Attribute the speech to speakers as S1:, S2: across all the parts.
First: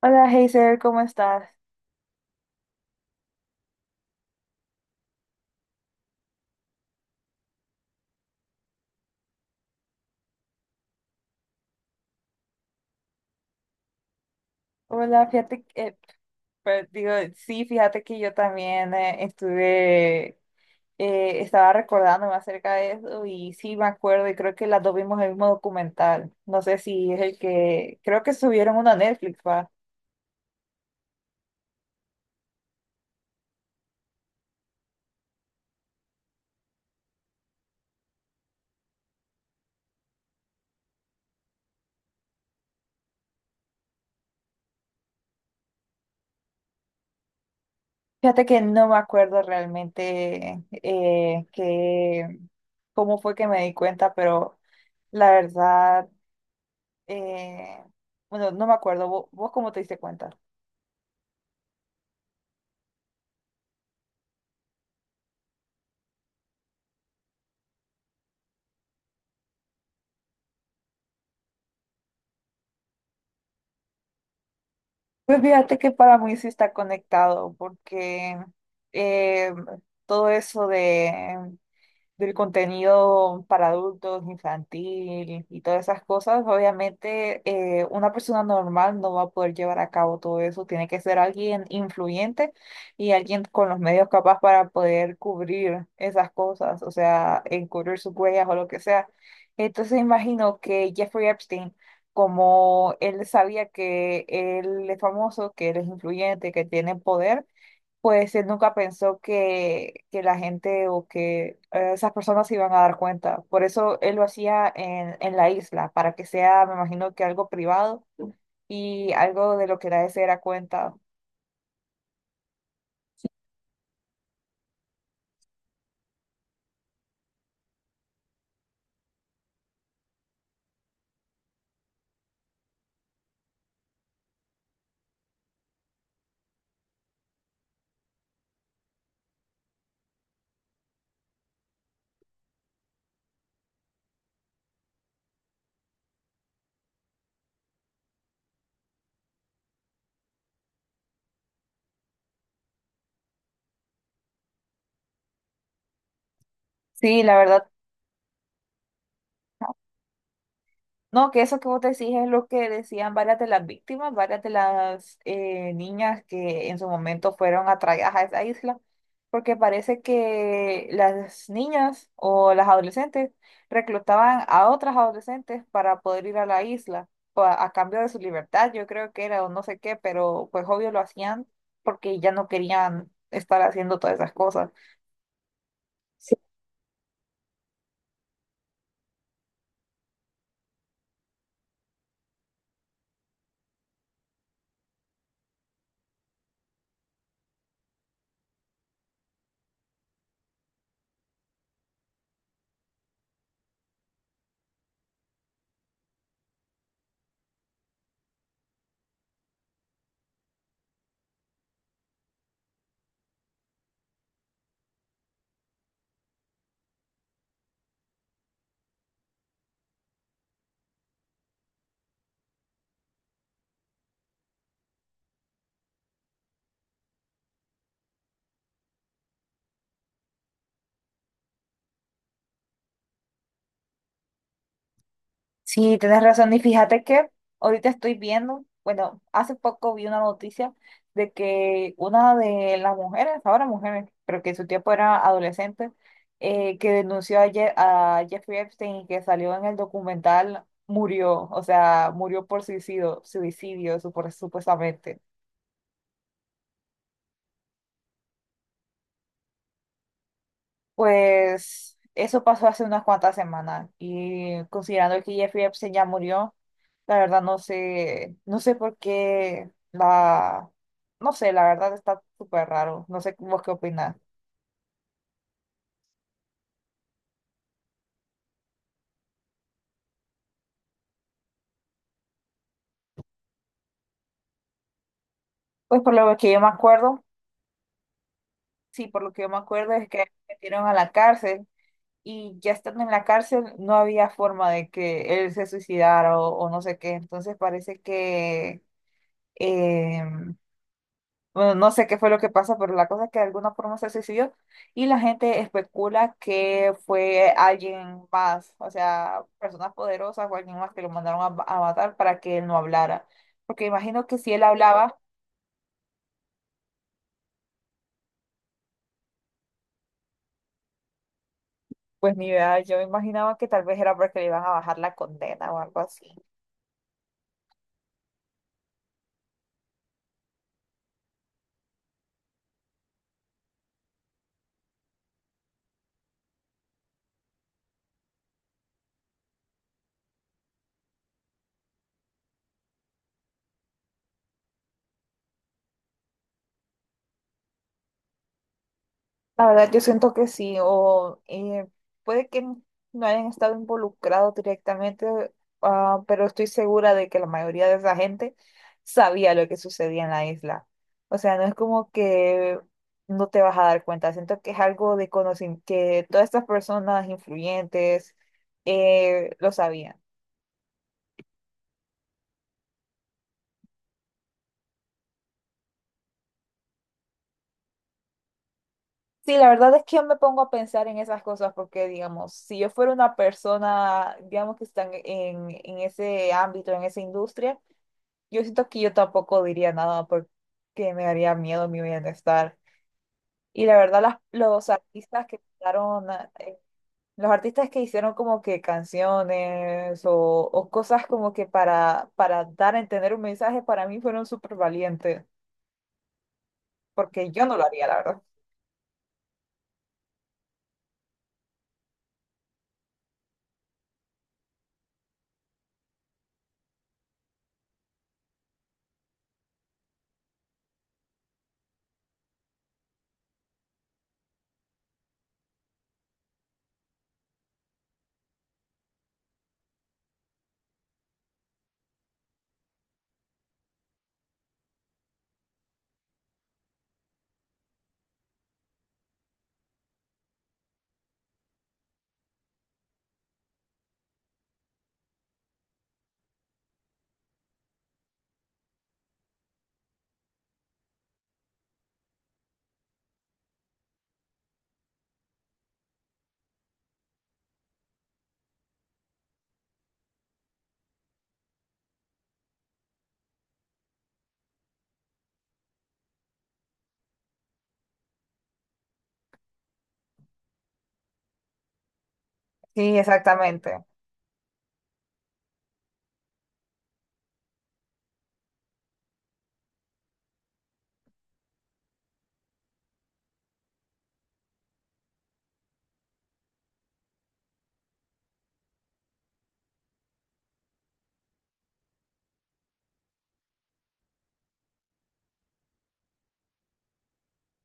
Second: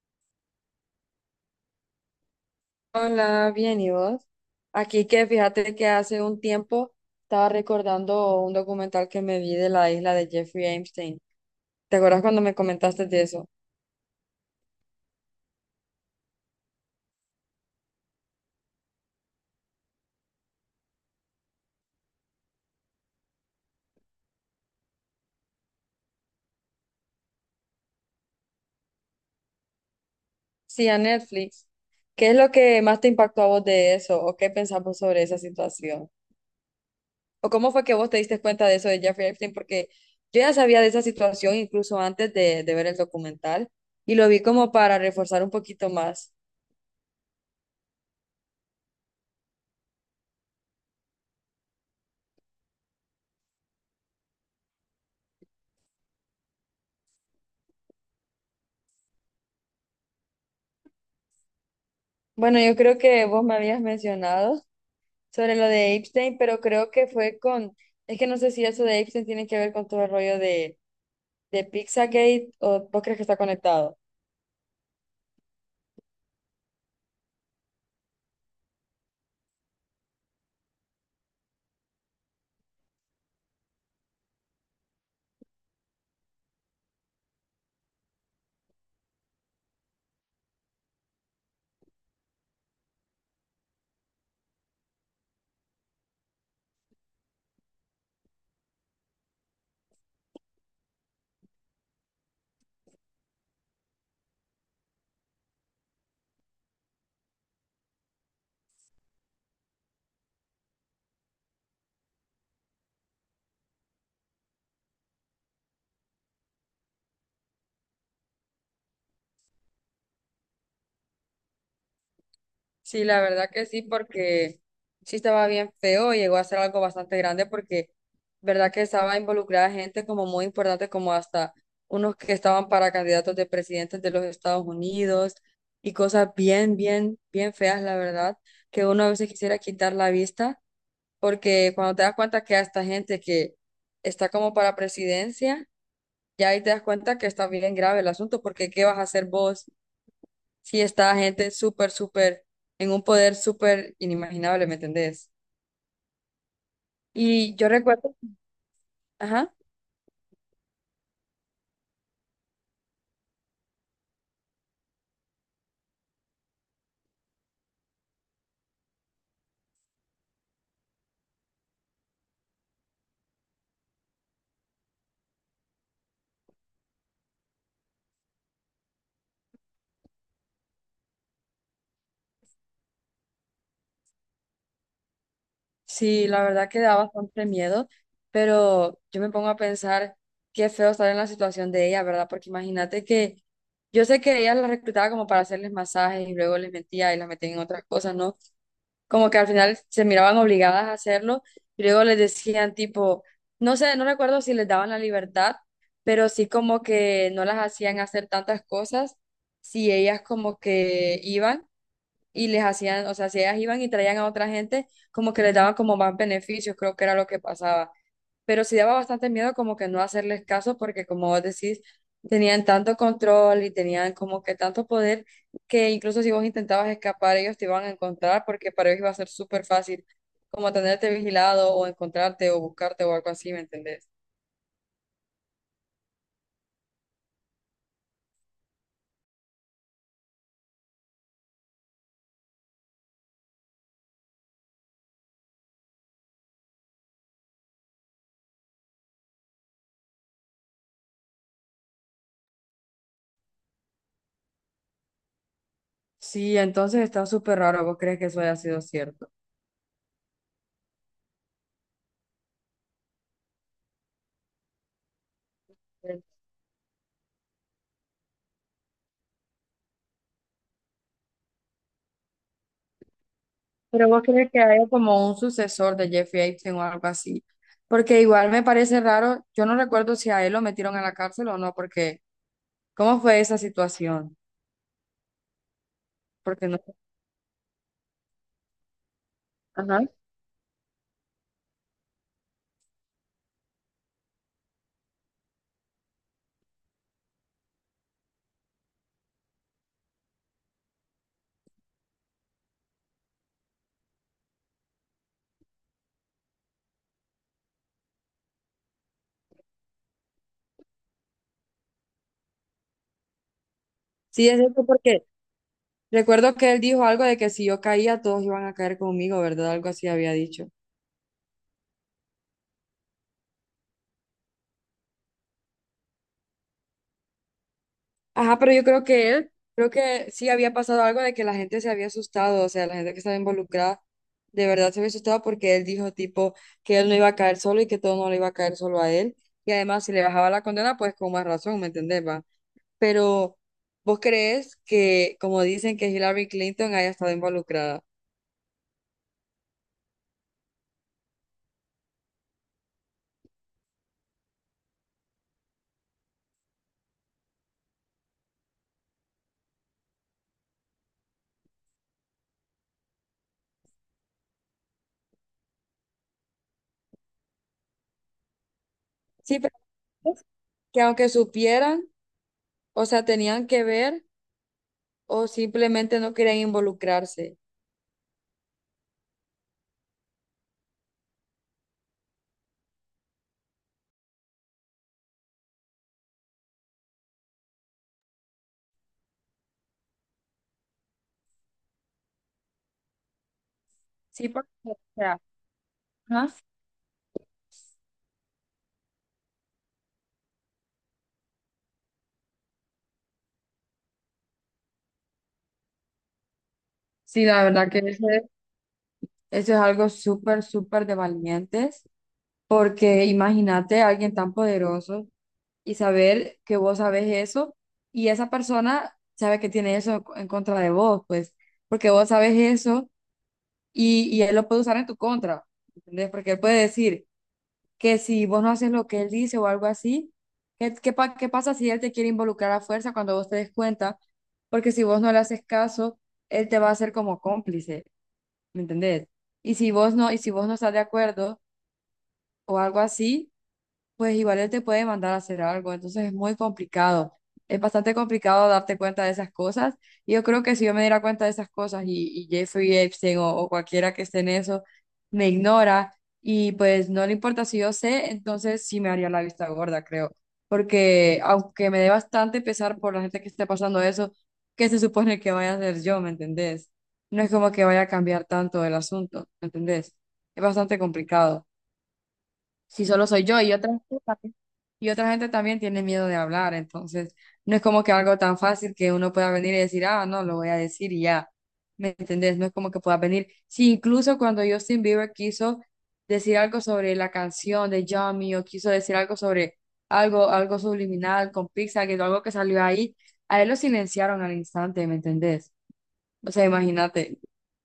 S1: Hola, Hazel, ¿cómo estás?
S2: Hola, bien, ¿y vos? Aquí que fíjate que hace un tiempo estaba recordando un documental que me vi de la isla de Jeffrey Epstein. ¿Te acuerdas cuando me comentaste de eso?
S1: Hola, fíjate que, pues, digo, sí, fíjate que yo también estuve, estaba recordándome acerca de eso y sí me acuerdo y creo que las dos vimos el mismo documental. No sé si es el que, creo que subieron uno a Netflix, ¿va?
S2: Sí, a Netflix. ¿Qué es lo que más te impactó a vos de eso? ¿O qué pensamos sobre esa situación? ¿O cómo fue que vos te diste cuenta de eso de Jeffrey Epstein? Porque yo ya sabía de esa situación incluso antes de ver el documental y lo vi como para reforzar un poquito más.
S1: Fíjate que no me acuerdo realmente que, cómo fue que me di cuenta, pero la verdad, eh, bueno, no me acuerdo. ¿Vos cómo te diste cuenta?
S2: Bueno, yo creo que vos me habías mencionado sobre lo de Epstein, pero creo que fue con, es que no sé si eso de Epstein tiene que ver con todo el rollo de Pizzagate, o vos crees que está conectado.
S1: Pues fíjate que para mí sí está conectado, porque eh, todo eso de del contenido para adultos, infantil y todas esas cosas, obviamente una persona normal no va a poder llevar a cabo todo eso. Tiene que ser alguien influyente y alguien con los medios capaz para poder cubrir esas cosas, o sea, encubrir sus huellas o lo que sea. Entonces imagino que Jeffrey Epstein, como él sabía que él es famoso, que él es influyente, que tiene poder, pues él nunca pensó que la gente o que esas personas se iban a dar cuenta. Por eso él lo hacía en la isla, para que sea, me imagino que algo privado y algo de lo que nadie se diera cuenta.
S2: Sí, la verdad que sí, porque sí estaba bien feo, llegó a ser algo bastante grande porque verdad que estaba involucrada gente como muy importante, como hasta unos que estaban para candidatos de presidentes de los Estados Unidos y cosas bien, bien, bien feas, la verdad, que uno a veces quisiera quitar la vista porque cuando te das cuenta que a esta gente que está como para presidencia, ya ahí te das cuenta que está bien grave el asunto, porque ¿qué vas a hacer vos si está gente súper, súper, en un poder súper inimaginable, ¿me entendés?
S1: Sí, la
S2: Y
S1: verdad.
S2: yo recuerdo, ajá,
S1: No, que eso que vos decís es lo que decían varias de las víctimas, varias de las niñas que en su momento fueron atraídas a esa isla, porque parece que las niñas o las adolescentes reclutaban a otras adolescentes para poder ir a la isla, a cambio de su libertad, yo creo que era o no sé qué, pero pues obvio lo hacían porque ya no querían estar haciendo todas esas cosas.
S2: sí, la verdad que da bastante miedo, pero yo me pongo a pensar qué feo estar en la situación de ella, ¿verdad? Porque imagínate que... Yo sé que ella la reclutaba como para hacerles masajes y luego les mentía y las metía en otras cosas, ¿no? Como que al final se miraban obligadas a hacerlo, y luego les decían tipo, no sé, no recuerdo si les daban la libertad, pero sí como que no las hacían hacer tantas cosas si ellas como que iban y les hacían, o sea, si ellas iban y traían a otra gente, como que les daban como más beneficios, creo que era lo que pasaba. Pero sí daba bastante miedo como que no hacerles caso porque como vos decís, tenían tanto control y tenían como que tanto poder que incluso si vos intentabas escapar, ellos te iban a encontrar porque para ellos iba a ser súper fácil como tenerte vigilado o encontrarte o buscarte o algo así, ¿me entendés?
S1: Sí, tienes razón. Y fíjate que ahorita estoy viendo, bueno, hace poco vi una noticia de que una de las mujeres, ahora mujeres, pero que en su tiempo era adolescente, que denunció a, a Jeffrey Epstein y que salió en el documental, murió, o sea, murió por suicidio, supuestamente.
S2: Sí, entonces está súper raro. ¿Vos crees que eso haya sido cierto?
S1: Pues eso pasó hace unas cuantas semanas y considerando que Jeffrey Epstein ya
S2: Sí.
S1: murió, la verdad no sé, no sé por qué la, no sé, la verdad está súper raro, no sé vos qué
S2: Pero
S1: opinás.
S2: vos crees que haya como un sucesor de Jeffrey Epstein o algo así. Porque igual me parece raro, yo no recuerdo si a él lo metieron a la cárcel o no, porque ¿cómo fue esa situación?
S1: Pues por lo que yo me
S2: Porque no.
S1: acuerdo, sí, por lo que yo me acuerdo
S2: Ajá.
S1: es que lo metieron a la cárcel y ya estando en la cárcel no había forma de que él se suicidara o no sé qué, entonces parece que em, bueno, no sé qué fue lo que pasó, pero la cosa es que de alguna forma se suicidó y la gente especula que fue alguien más, o sea, personas poderosas o alguien más que lo mandaron a, a matar para que él no hablara. Porque imagino que
S2: Sí,
S1: si
S2: es
S1: él
S2: cierto,
S1: hablaba,
S2: porque recuerdo que él dijo algo de que si yo caía, todos iban a caer conmigo, ¿verdad? Algo así había dicho.
S1: pues mi idea, yo imaginaba que tal vez era porque le iban a bajar la condena o algo así.
S2: Ajá, pero yo creo que él, creo que sí había pasado algo de que la gente se había asustado, o sea, la gente que estaba involucrada de verdad se había asustado porque él dijo tipo que él no iba a caer solo y que todo no le iba a caer solo a él. Y además, si le bajaba la condena, pues con más razón, ¿me entendés, va? Pero ¿vos crees que, como dicen, que Hillary Clinton haya estado involucrada?
S1: La verdad, yo siento que sí, o puede que n- no hayan estado involucrados directamente, ah, pero estoy segura de que la mayoría de esa gente sabía lo que sucedía en la isla. O sea, no es como que no te vas a dar cuenta, siento que es algo de conocimiento, que todas estas personas influyentes
S2: Sí,
S1: lo
S2: pero
S1: sabían.
S2: ¿crees que aunque supieran? O sea, ¿tenían que ver o simplemente no querían involucrarse?
S1: Sí, la verdad es que yo me pongo a pensar en esas cosas porque, digamos, si yo fuera una persona, digamos, que están en ese ámbito, en esa industria, yo siento que yo tampoco diría nada porque me daría miedo mi bienestar. Y la verdad,
S2: Sí, porque,
S1: los
S2: o sea,
S1: artistas que quitaron,
S2: ajá.
S1: eh, los artistas que hicieron como que canciones o cosas como que para dar a entender un mensaje, para mí fueron súper valientes,
S2: Sí,
S1: porque
S2: la
S1: yo no lo
S2: verdad que
S1: haría, la verdad.
S2: ese- eso es algo súper, súper de valientes, porque imagínate a alguien tan poderoso y saber que vos sabes eso y esa persona sabe que tiene eso en contra de vos, pues, porque vos sabes eso y él lo puede usar en tu contra, ¿entendés? Porque él puede decir que si vos no haces lo que él dice o algo así, ¿qué, qué, pa- qué pasa si él te quiere involucrar a fuerza cuando vos te des cuenta? Porque si vos no le haces caso, él te va a hacer como cómplice, ¿me entendés? Y si vos no estás de acuerdo o algo así, pues igual él te puede mandar a hacer algo, entonces es muy complicado, es bastante complicado darte cuenta de esas cosas, y yo creo que si yo me diera cuenta de esas cosas y Jeffrey Epstein o cualquiera que esté en eso me ignora y pues no le importa si yo sé, entonces sí me haría la vista gorda, creo, porque aunque me dé bastante pesar por la gente que esté pasando eso, ¿qué se supone que vaya a hacer yo, me entendés? No es como que vaya a cambiar tanto el asunto, ¿me entendés? Es bastante complicado si
S1: Sí,
S2: solo soy yo y otra
S1: exactamente.
S2: gente también, y otra gente también tiene miedo de hablar, entonces no es como que algo tan fácil que uno pueda venir y decir, ah, no, lo voy a decir y ya, ¿me entendés? No es como que pueda venir. Si incluso cuando Justin Bieber quiso decir algo sobre la canción de Yummy o quiso decir algo sobre algo, algo subliminal con Pixar, que algo que salió ahí, a él lo silenciaron al instante, ¿me entendés? O sea, imagínate.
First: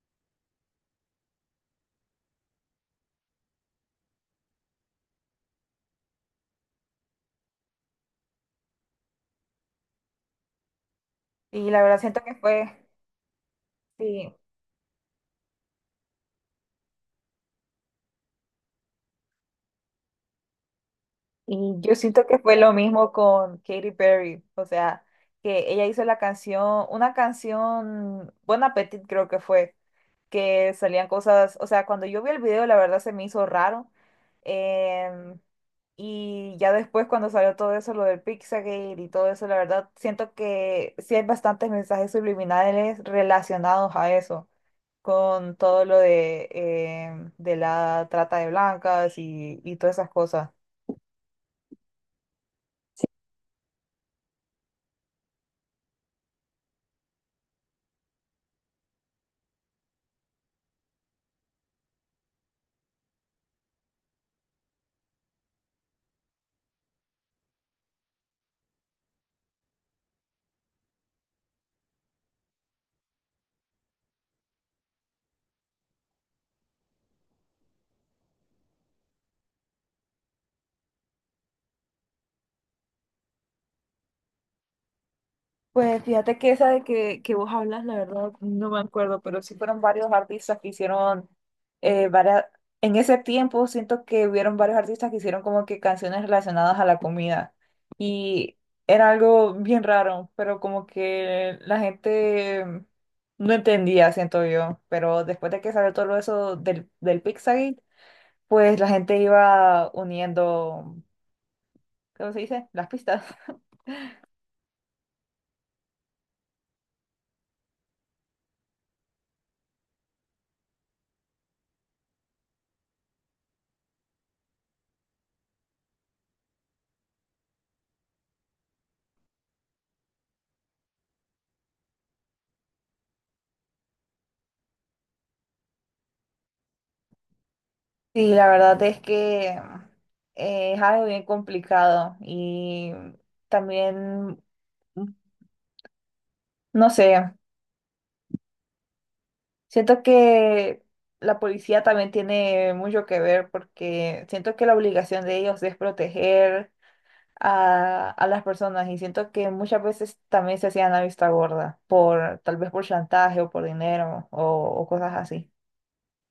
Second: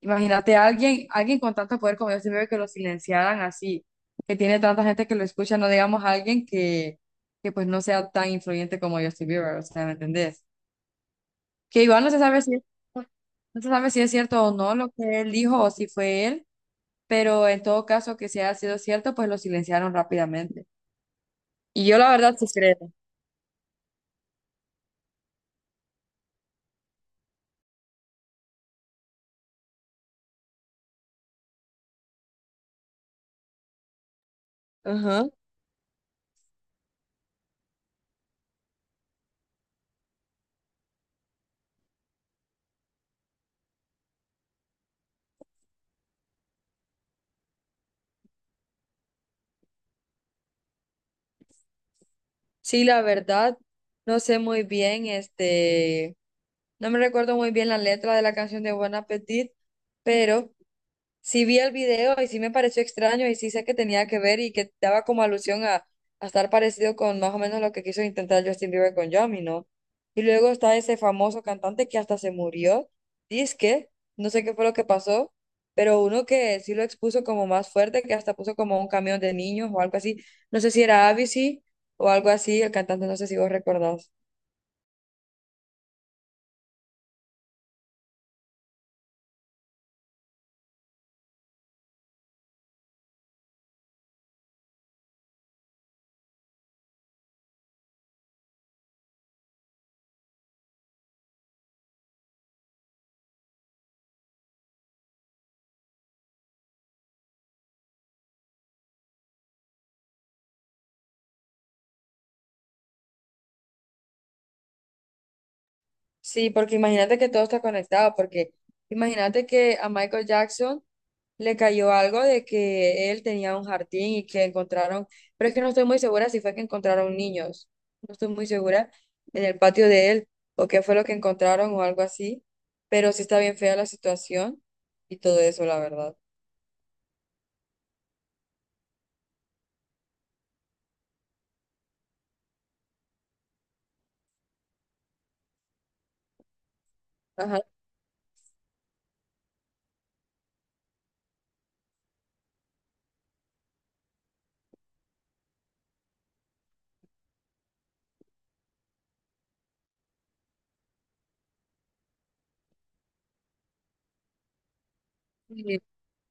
S2: Imagínate a alguien, alguien con tanto poder como Justin Bieber que lo silenciaran así, que tiene tanta gente que lo escucha, no digamos a alguien que pues no sea tan influyente como Justin Bieber, o sea, ¿me entendés?
S1: Y la
S2: Que
S1: verdad
S2: igual no se
S1: siento que
S2: sabe si es,
S1: fue,
S2: no se sabe si es
S1: sí,
S2: cierto o no lo que él dijo o si fue él, pero en todo caso que si haya sido cierto, pues lo silenciaron rápidamente.
S1: y
S2: Y
S1: yo
S2: yo la
S1: siento
S2: verdad
S1: que
S2: sí
S1: fue lo
S2: creo.
S1: mismo con Katy Perry, o sea, que ella hizo una canción, Bon Appetit creo que fue que salían cosas, o sea, cuando yo vi el video, la verdad se me hizo raro.
S2: Ajá.
S1: em, y ya después cuando salió todo eso, lo del Pixagate y todo eso, la verdad siento que sí hay bastantes mensajes subliminales relacionados a eso, con todo lo de, de la trata de blancas y todas esas cosas.
S2: Sí, la verdad, no sé muy bien, este, no me recuerdo muy bien la letra de la canción de Buen Appetit, pero sí vi el video y sí me pareció extraño y sí sé que tenía que ver y que daba como alusión a estar parecido con más o menos lo que quiso intentar Justin Bieber con Yami, ¿no? Y luego está ese famoso cantante que hasta se murió, que no sé qué fue lo que pasó, pero uno que sí lo expuso como más fuerte, que hasta puso como un camión de niños o algo así, no sé si era Avicii o algo así, el cantante, no sé si vos recordás.
S1: Pues fíjate que esa de que vos hablas, la verdad, no me acuerdo, pero sí fueron varios artistas que hicieron varias... En ese tiempo siento que hubieron varios artistas que hicieron como que canciones relacionadas a la comida y era algo bien raro, pero como que la gente no entendía, siento yo, pero después de que salió todo eso del Pizzagate, pues la gente iba uniendo, ¿cómo se dice? Las pistas.
S2: Sí, porque imagínate que todo está conectado, porque imagínate que a Michael Jackson le cayó algo de que él tenía un jardín y que encontraron, pero es que no estoy muy segura si fue que encontraron niños, no estoy muy segura en el patio de él o qué fue lo que encontraron o algo así, pero sí está bien fea la situación y todo eso, la verdad.
S1: Sí, la verdad es que es algo bien complicado y también, no sé,
S2: Ajá.
S1: siento que la policía también tiene mucho que ver porque siento que la obligación de ellos es proteger a las personas y siento que muchas veces también se hacían la vista gorda por tal vez por chantaje o por dinero o cosas así.
S2: Y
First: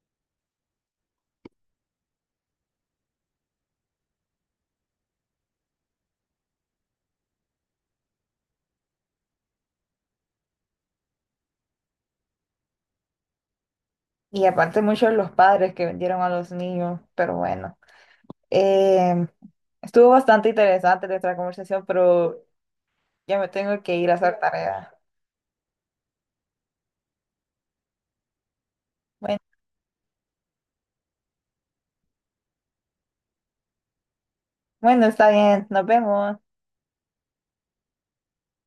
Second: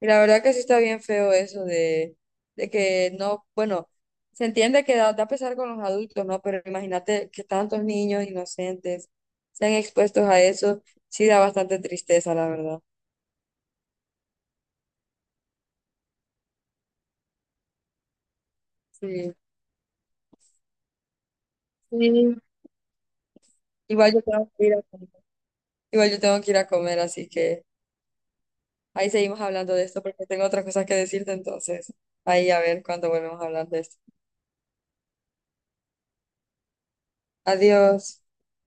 S2: y la verdad que sí está bien feo eso de que no, bueno, se entiende que da, da pesar con los adultos, ¿no? Pero imagínate que tantos niños inocentes sean expuestos a eso, sí da bastante tristeza, la verdad.
S1: Y aparte muchos de los padres que vendieron a los niños, pero bueno. Eh,
S2: Sí.
S1: Estuvo bastante interesante nuestra conversación,
S2: Sí,
S1: pero ya me tengo que ir
S2: igual
S1: a
S2: yo
S1: hacer
S2: tengo que ir a
S1: tarea.
S2: comer. Igual yo tengo que ir a comer, así que ahí
S1: Bueno,
S2: seguimos hablando de esto porque tengo otras cosas que decirte, entonces ahí a ver cuándo volvemos a hablar de esto.
S1: bueno, está bien, nos vemos.
S2: Adiós.